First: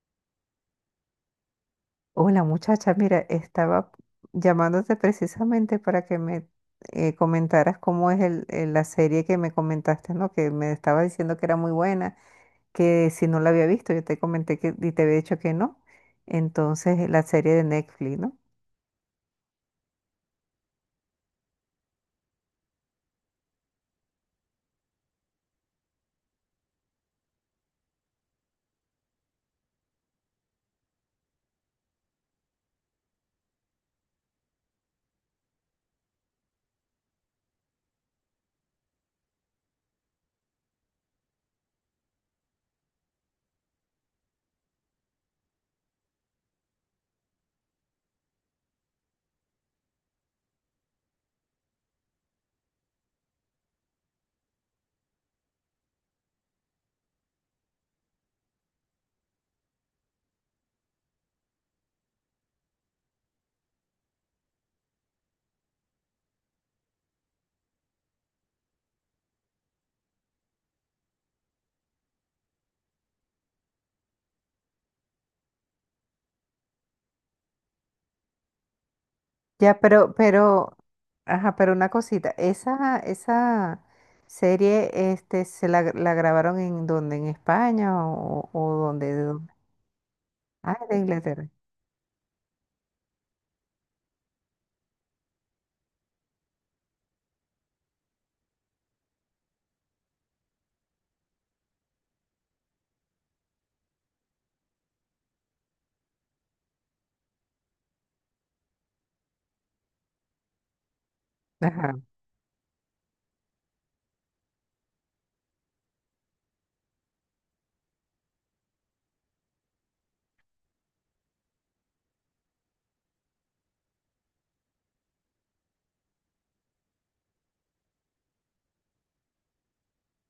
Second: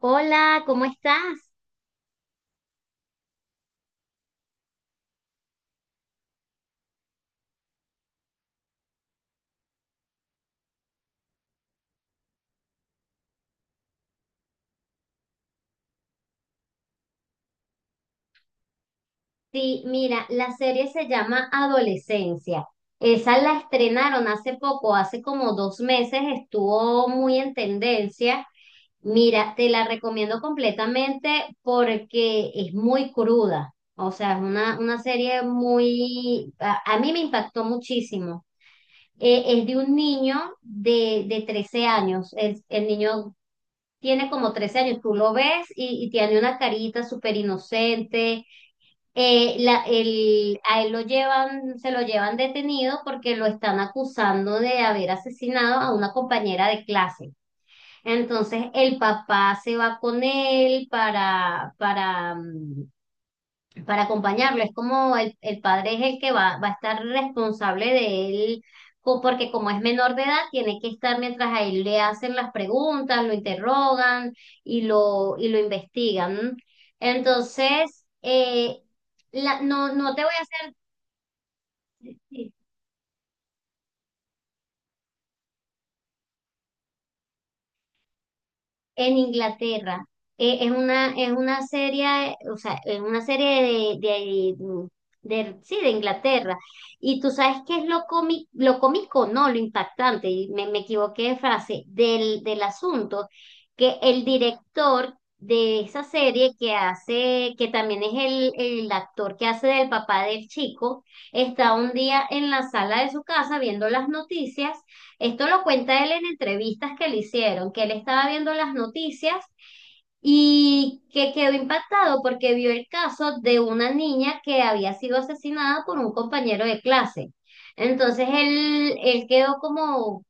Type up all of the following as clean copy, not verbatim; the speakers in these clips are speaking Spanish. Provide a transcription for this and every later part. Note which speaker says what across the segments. Speaker 1: Hola, ¿cómo estás?
Speaker 2: Hola muchacha, mira, estaba llamándote precisamente para que me comentaras cómo es la serie que me comentaste, ¿no? Que me estaba diciendo que era muy buena, que si no la había visto, yo te comenté que y te había dicho que no. Entonces, la serie de Netflix, ¿no?
Speaker 1: Sí, mira, la serie se llama Adolescencia. Esa la estrenaron hace poco, hace como dos meses, estuvo muy en tendencia. Mira, te la recomiendo completamente porque es muy cruda. O sea, es una serie muy A mí me impactó muchísimo. Es de un niño de 13 años. El niño tiene como 13 años, tú lo ves y tiene una carita súper inocente. A él lo llevan, se lo llevan detenido porque lo están acusando de haber asesinado a una compañera de clase. Entonces el papá se va con él para para acompañarlo. Es como el padre es el que va, va a estar responsable de él, porque como es menor de edad, tiene que estar mientras a él le hacen las preguntas, lo interrogan y y lo investigan. Entonces,
Speaker 2: Ya,
Speaker 1: no, no te voy a
Speaker 2: ajá, pero una cosita,
Speaker 1: hacer
Speaker 2: esa serie, este, ¿se la grabaron en dónde? ¿En España o dónde?
Speaker 1: en
Speaker 2: ¿De dónde?
Speaker 1: Inglaterra.
Speaker 2: Ah, de
Speaker 1: Es
Speaker 2: Inglaterra.
Speaker 1: una serie, o sea, es una serie de, de, mm, sí, de Inglaterra. Y tú sabes qué es lo cómico, no, lo impactante, y me equivoqué de frase, del asunto, que el director de esa serie que hace, que también es el actor que hace del papá del chico, está un
Speaker 2: Ajá,
Speaker 1: día en la sala de su casa viendo las noticias. Esto lo cuenta él en entrevistas que le hicieron, que él estaba viendo las noticias y que quedó impactado porque vio el caso de una niña que había sido asesinada por un compañero de clase. Entonces él quedó como,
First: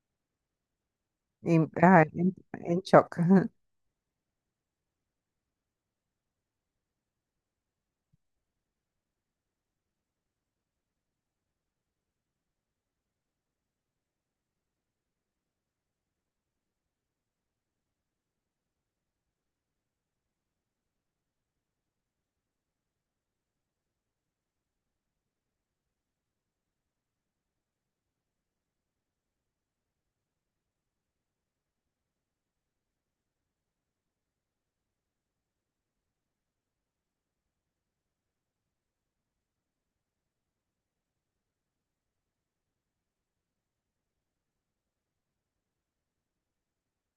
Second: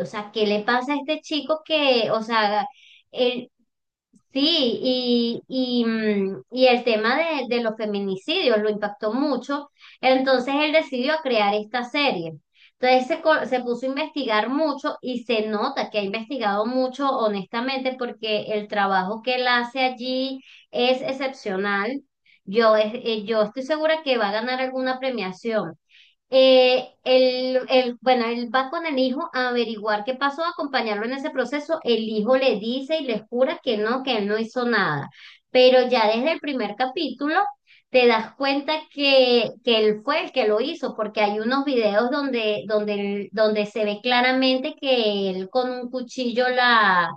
Speaker 1: o sea, ¿qué le pasa a este chico
Speaker 2: ajá,
Speaker 1: que, o
Speaker 2: en,
Speaker 1: sea,
Speaker 2: en shock.
Speaker 1: él? Sí, y y el tema de los feminicidios lo impactó mucho, entonces él decidió crear esta serie. Entonces se puso a investigar mucho y se nota que ha investigado mucho, honestamente, porque el trabajo que él hace allí es excepcional. Yo estoy segura que va a ganar alguna premiación. Bueno, él va con el hijo a averiguar qué pasó, a acompañarlo en ese proceso. El hijo le dice y le jura que no, que él no hizo nada. Pero ya desde el primer capítulo te das cuenta que él fue el que lo hizo, porque hay unos videos donde se ve claramente que él con un cuchillo la,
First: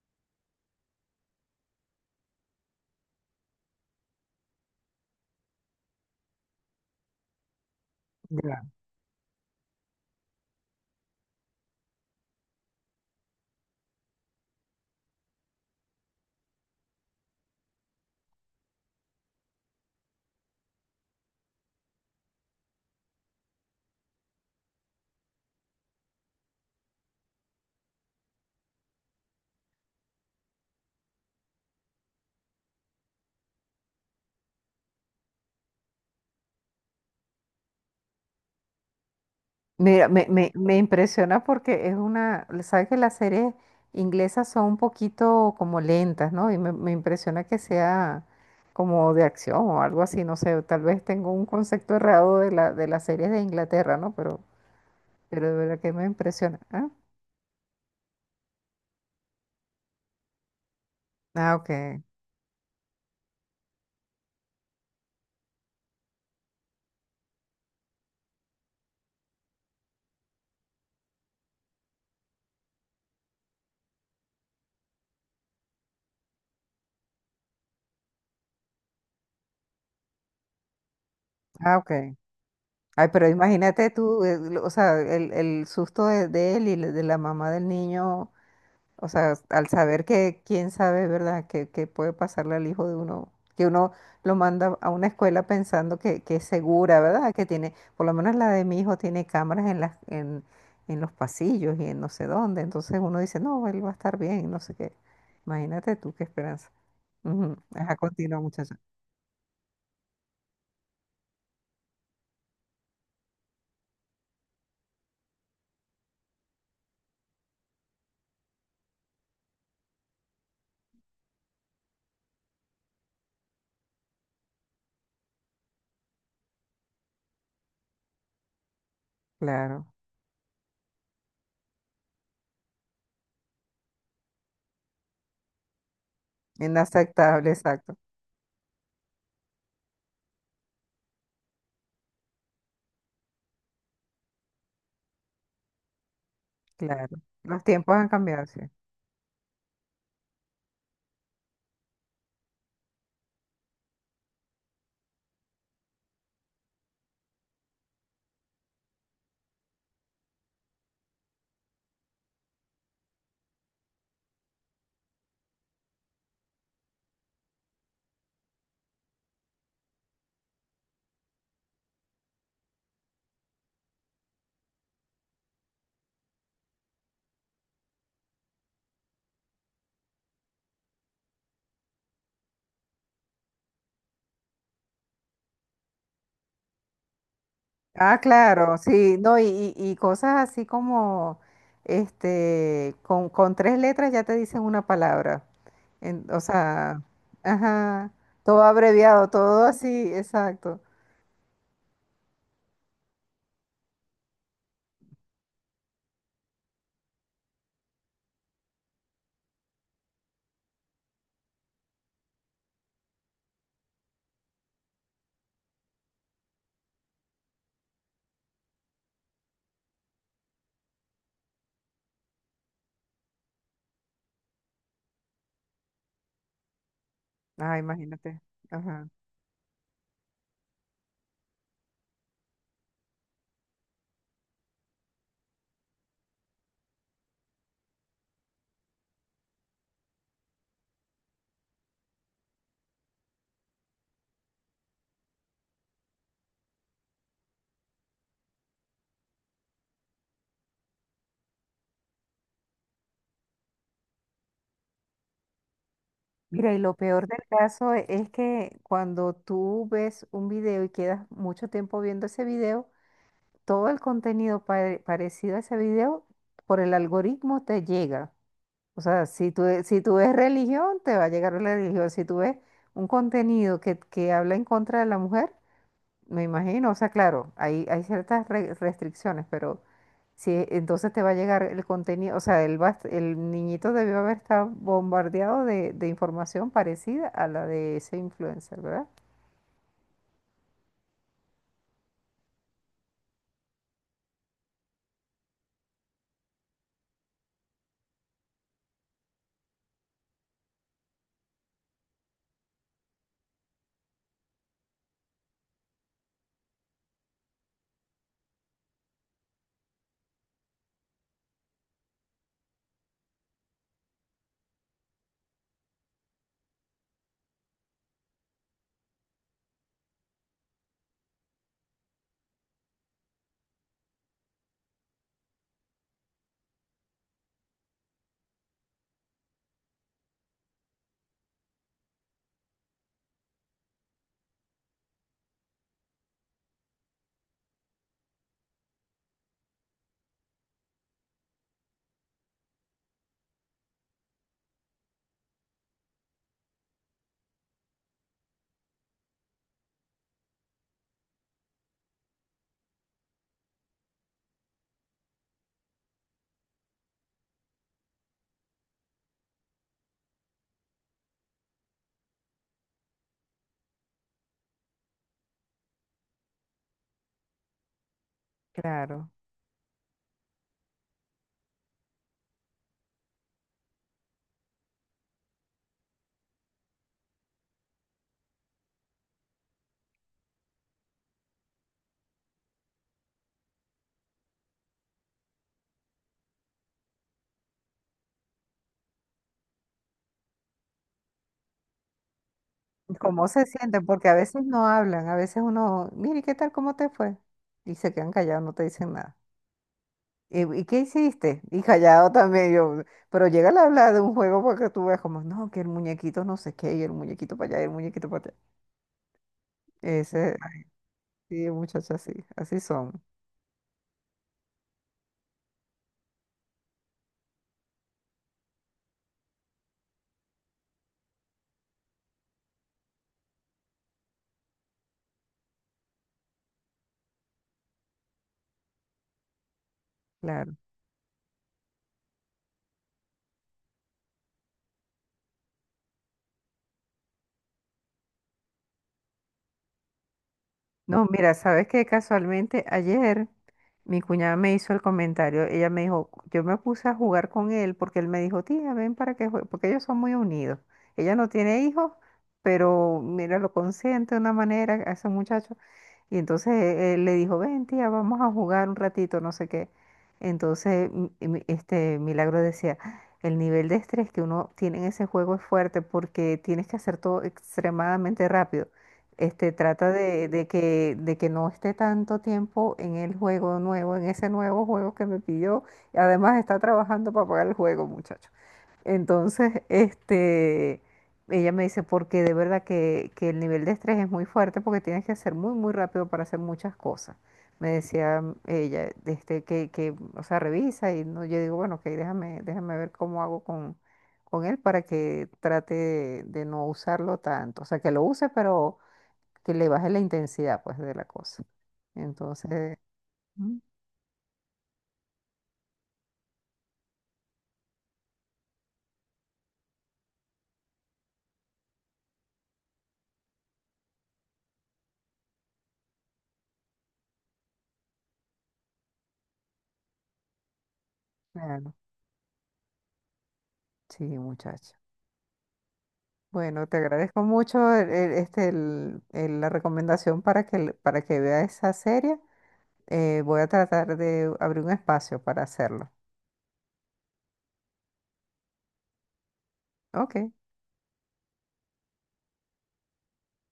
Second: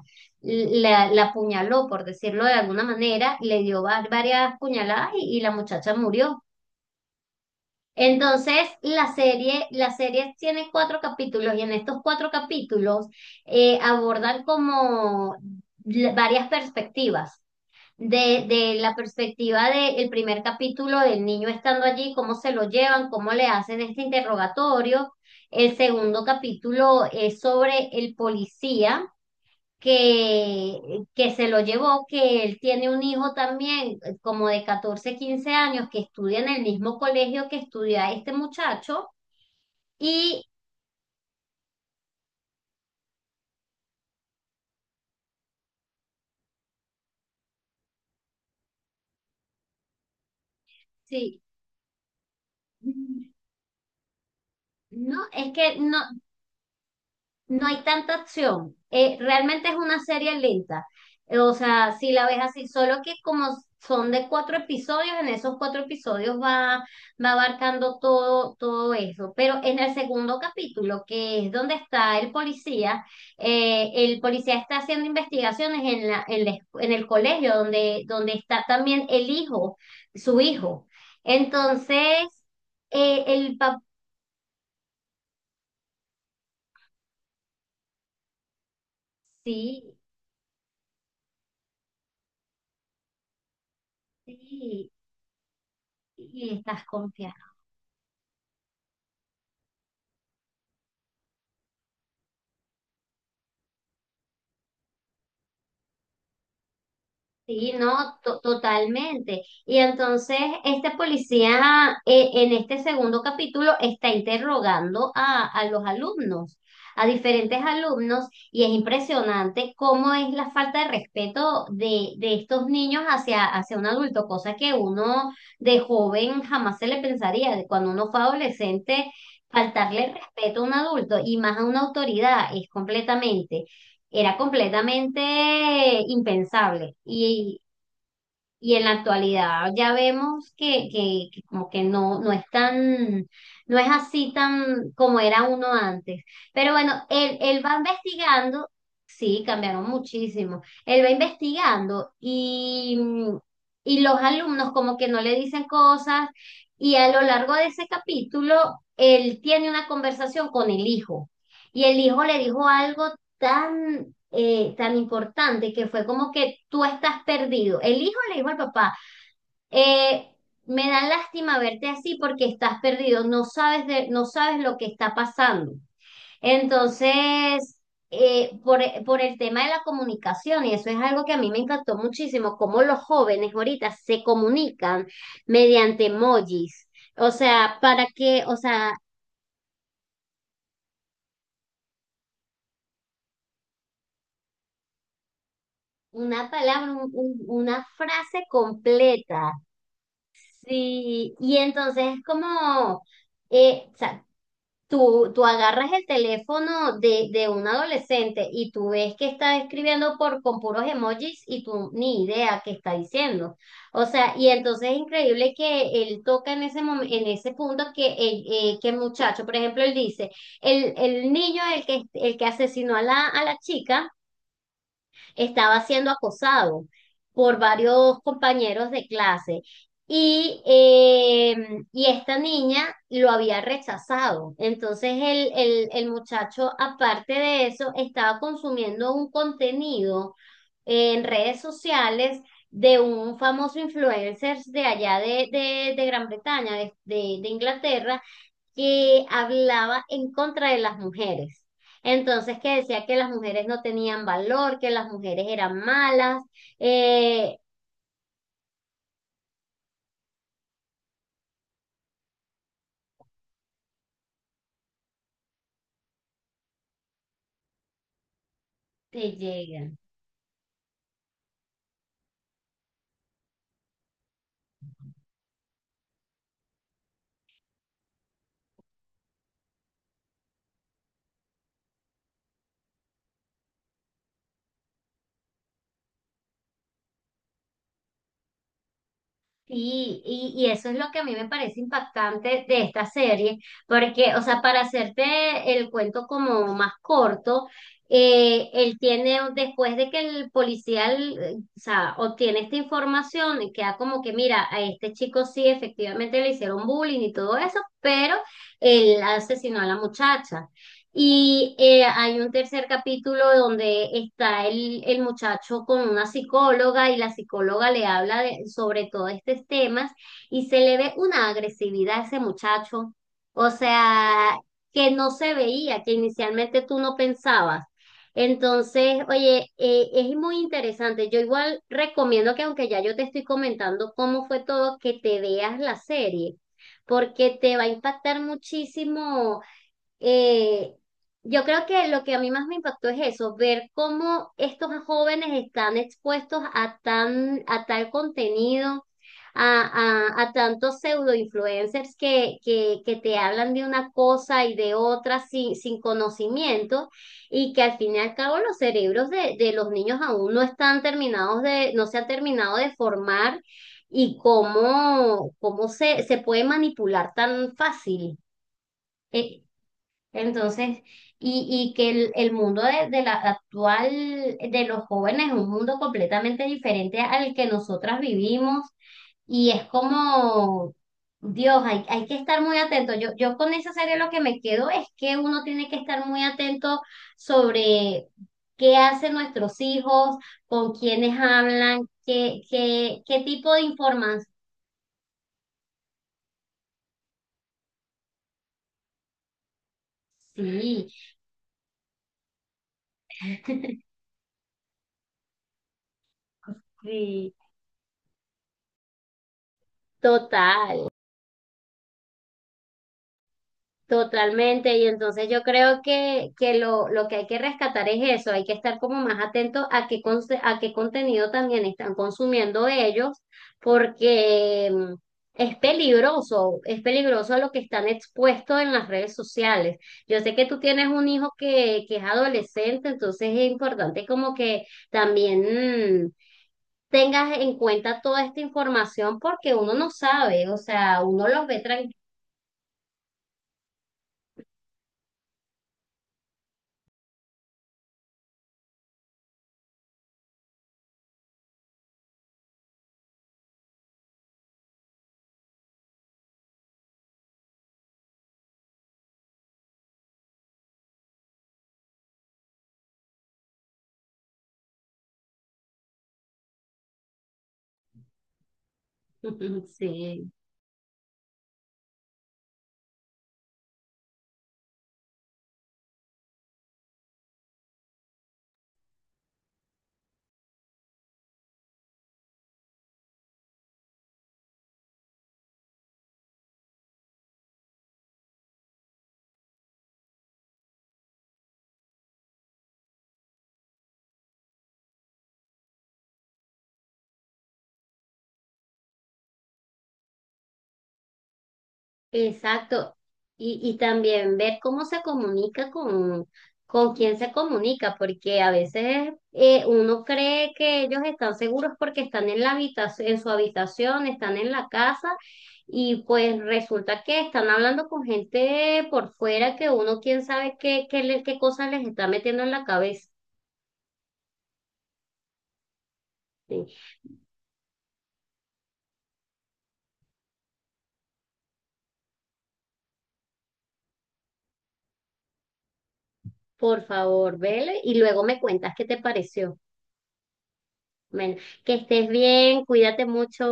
Speaker 1: la, la apuñaló, por decirlo de alguna manera, le dio varias puñaladas y la muchacha murió. Entonces,
Speaker 2: Ya.
Speaker 1: la serie tiene 4 capítulos y en estos 4 capítulos abordan como varias perspectivas. De la perspectiva del primer capítulo del niño estando allí, cómo se lo llevan, cómo le hacen este interrogatorio. El segundo capítulo es sobre el policía que se lo llevó, que él tiene un hijo también, como de 14 15 años, que estudia en el mismo colegio que estudia este muchacho.
Speaker 2: Mira,
Speaker 1: Y
Speaker 2: me impresiona porque es una, sabes que las series inglesas son un poquito como lentas, ¿no? Y me impresiona que sea como de acción o algo así, no sé, tal vez tengo
Speaker 1: sí,
Speaker 2: un concepto errado de la, de las series de Inglaterra, ¿no?
Speaker 1: no,
Speaker 2: Pero
Speaker 1: es
Speaker 2: de
Speaker 1: que
Speaker 2: verdad que
Speaker 1: no,
Speaker 2: me impresiona. Ah,
Speaker 1: no hay tanta acción. Realmente es una serie lenta. O
Speaker 2: ah,
Speaker 1: sea,
Speaker 2: ok,
Speaker 1: si la ves así, solo que como son de 4 episodios, en esos 4 episodios va, va abarcando todo, todo eso. Pero en el segundo capítulo, que es donde está el policía está haciendo investigaciones en en el colegio, donde, donde está también el hijo, su hijo.
Speaker 2: ah, ok.
Speaker 1: Entonces,
Speaker 2: Ay,
Speaker 1: eh,
Speaker 2: pero
Speaker 1: el papá,
Speaker 2: imagínate tú, o sea, el susto de él y de la mamá del niño. O sea, al
Speaker 1: sí,
Speaker 2: saber que quién sabe, ¿verdad?, que puede pasarle al hijo de uno, que uno lo manda a
Speaker 1: sí,
Speaker 2: una escuela pensando que es
Speaker 1: y estás
Speaker 2: segura, ¿verdad? Que
Speaker 1: confiado.
Speaker 2: tiene, por lo menos la de mi hijo tiene cámaras en en los pasillos y en no sé dónde. Entonces uno dice, no, él va a estar bien, no sé qué. Imagínate tú qué esperanza. Ujú.
Speaker 1: Sí,
Speaker 2: Ajá,
Speaker 1: no,
Speaker 2: continúa, muchacha.
Speaker 1: totalmente. Y entonces este policía en este segundo capítulo está interrogando a los alumnos, a diferentes alumnos, y es impresionante cómo es la falta de respeto de estos niños hacia, hacia un adulto, cosa que uno de joven jamás se le pensaría, de cuando uno fue adolescente,
Speaker 2: Claro.
Speaker 1: faltarle respeto a un adulto y más a una autoridad es completamente, era completamente impensable.
Speaker 2: Inaceptable, exacto.
Speaker 1: Y en la actualidad ya vemos que como que no, no es tan, no es así tan como era uno antes. Pero bueno,
Speaker 2: Claro. Los
Speaker 1: él va
Speaker 2: tiempos han cambiado, sí.
Speaker 1: investigando, sí, cambiaron muchísimo. Él va investigando y, y los alumnos como que no le dicen cosas y a lo largo de ese capítulo, él tiene una conversación con el hijo y el hijo le dijo algo tan tan importante que fue como que tú estás perdido. El hijo le dijo al papá, eh, me da lástima verte así porque estás perdido, no sabes de, no sabes lo que está pasando. Entonces, eh, por, por el tema de la comunicación, y eso es algo que a mí me encantó muchísimo, cómo los jóvenes ahorita se comunican mediante emojis. O sea, para
Speaker 2: Ah,
Speaker 1: que, o
Speaker 2: claro,
Speaker 1: sea,
Speaker 2: sí, no, y cosas así como, este, con tres letras ya te dicen una palabra, o
Speaker 1: una palabra,
Speaker 2: sea,
Speaker 1: una
Speaker 2: ajá,
Speaker 1: frase
Speaker 2: todo abreviado,
Speaker 1: completa.
Speaker 2: todo así, exacto.
Speaker 1: Sí, y entonces es como, o sea, tú agarras el teléfono de un adolescente y tú ves que está escribiendo por, con puros emojis y tú ni idea qué está diciendo. O sea, y entonces es increíble que él toca en en ese punto que que el muchacho, por ejemplo, él dice, el niño, el que asesinó a a la chica estaba siendo acosado por
Speaker 2: Ah,
Speaker 1: varios
Speaker 2: imagínate,
Speaker 1: compañeros de
Speaker 2: ajá.
Speaker 1: clase. Y, eh, y esta niña lo había rechazado. Entonces el muchacho, aparte de eso, estaba consumiendo un contenido en redes sociales de un famoso influencer de allá de Gran Bretaña, de Inglaterra, que hablaba en contra de las mujeres. Entonces, que decía que las mujeres no tenían valor, que las mujeres eran malas.
Speaker 2: Mira, y lo peor del
Speaker 1: Eh,
Speaker 2: caso es que cuando tú ves un video y quedas mucho tiempo viendo ese video, todo el contenido parecido a ese video por el algoritmo te llega. O sea,
Speaker 1: Te
Speaker 2: si tú,
Speaker 1: llega.
Speaker 2: si tú ves religión, te va a llegar la religión. Si tú ves un contenido que habla en contra de la mujer, me imagino, o sea, claro, hay ciertas restricciones, pero si entonces te va a llegar el contenido, o sea, él va, el niñito debió haber estado bombardeado de información parecida a la de ese influencer, ¿verdad?
Speaker 1: Sí, y eso es lo que a mí me parece impactante de esta serie, porque, o sea, para hacerte el cuento como más corto, él tiene, después de que el policía, o sea, obtiene esta información, y queda como que, mira, a este chico sí, efectivamente le hicieron bullying y todo eso, pero él asesinó a la muchacha. Y hay un tercer capítulo donde está el muchacho con una psicóloga y la psicóloga le habla sobre todos estos temas y se le ve una agresividad a ese muchacho, o sea, que no se veía, que inicialmente tú no pensabas. Entonces, oye, es muy interesante. Yo igual recomiendo que aunque ya yo te estoy comentando cómo fue todo, que te veas la serie, porque te va a impactar muchísimo. eh, yo creo que lo que a mí más me impactó es eso, ver cómo estos jóvenes están expuestos a tan, a tal contenido, a tantos pseudo influencers que te hablan de una cosa y de otra sin, sin conocimiento, y que al fin y al cabo los cerebros de los niños aún no están terminados de, no se han terminado de formar, y cómo, cómo se puede manipular tan fácil.
Speaker 2: Claro.
Speaker 1: Eh, entonces, y, y que el mundo de la actual, de los jóvenes es un mundo completamente diferente al que nosotras vivimos y es como, Dios, hay que estar muy atento. Yo con esa serie lo que me quedo es que uno tiene que estar muy atento sobre qué hacen nuestros hijos, con quiénes hablan, qué, qué, qué
Speaker 2: ¿Cómo se
Speaker 1: tipo de
Speaker 2: sienten? Porque a
Speaker 1: información.
Speaker 2: veces no hablan, a veces uno, mire, ¿qué tal? ¿Cómo te fue? Y se quedan callados, no te dicen nada. Y qué
Speaker 1: Sí,
Speaker 2: hiciste? Y callado también yo. Pero llega a hablar de un juego porque tú ves como, no, que el muñequito no sé qué, y el
Speaker 1: sí,
Speaker 2: muñequito para allá, y el muñequito para allá. Ese,
Speaker 1: total.
Speaker 2: así, muchachos, así, así son.
Speaker 1: Totalmente, y entonces yo creo que lo que hay que rescatar es eso, hay que estar como más atento a qué, a qué contenido también están consumiendo ellos, porque es peligroso a lo que están expuestos en las redes sociales. Yo sé que
Speaker 2: Claro.
Speaker 1: tú tienes un hijo que es adolescente, entonces es importante como que también... tengas en cuenta toda esta información porque uno no sabe, o sea,
Speaker 2: No,
Speaker 1: uno
Speaker 2: mira,
Speaker 1: los ve
Speaker 2: sabes que
Speaker 1: tranquilos.
Speaker 2: casualmente ayer mi cuñada me hizo el comentario. Ella me dijo, yo me puse a jugar con él porque él me dijo, tía, ven para que juegue, porque ellos son muy unidos. Ella no tiene hijos, pero mira, lo consiente de una manera a ese muchacho. Y entonces él le dijo, ven, tía, vamos a jugar un ratito, no sé qué. Entonces, este Milagro decía, el nivel de estrés que uno tiene en ese juego es fuerte porque tienes que hacer todo extremadamente rápido. Este, trata de,
Speaker 1: Sí.
Speaker 2: de que no esté tanto tiempo en el juego nuevo, en ese nuevo juego que me pidió. Y además está trabajando para pagar el juego, muchacho. Entonces, este, ella me dice, porque de verdad que el nivel de estrés es muy fuerte porque tienes que hacer muy rápido para hacer muchas cosas. Me decía ella, este, o sea, revisa y no, yo digo, bueno, ok, déjame ver cómo hago con él para que trate de no usarlo tanto. O sea, que lo use, pero que le baje la intensidad, pues, de la cosa. Entonces,
Speaker 1: Exacto.
Speaker 2: mm,
Speaker 1: Y también ver cómo se comunica con quién se comunica, porque a veces uno cree que ellos están seguros porque están en la habitación, en su habitación, están en la casa, y pues resulta que están hablando con gente por fuera que uno quién sabe qué, qué, qué cosas
Speaker 2: claro,
Speaker 1: les está metiendo en la cabeza.
Speaker 2: sí, muchacho.
Speaker 1: Sí.
Speaker 2: Bueno, te agradezco mucho este, la recomendación para que, para que vea esa serie. Voy a tratar de abrir un espacio para hacerlo.
Speaker 1: Por favor, vele y luego me cuentas qué te pareció.
Speaker 2: Ok.
Speaker 1: Bueno, que estés bien, cuídate mucho.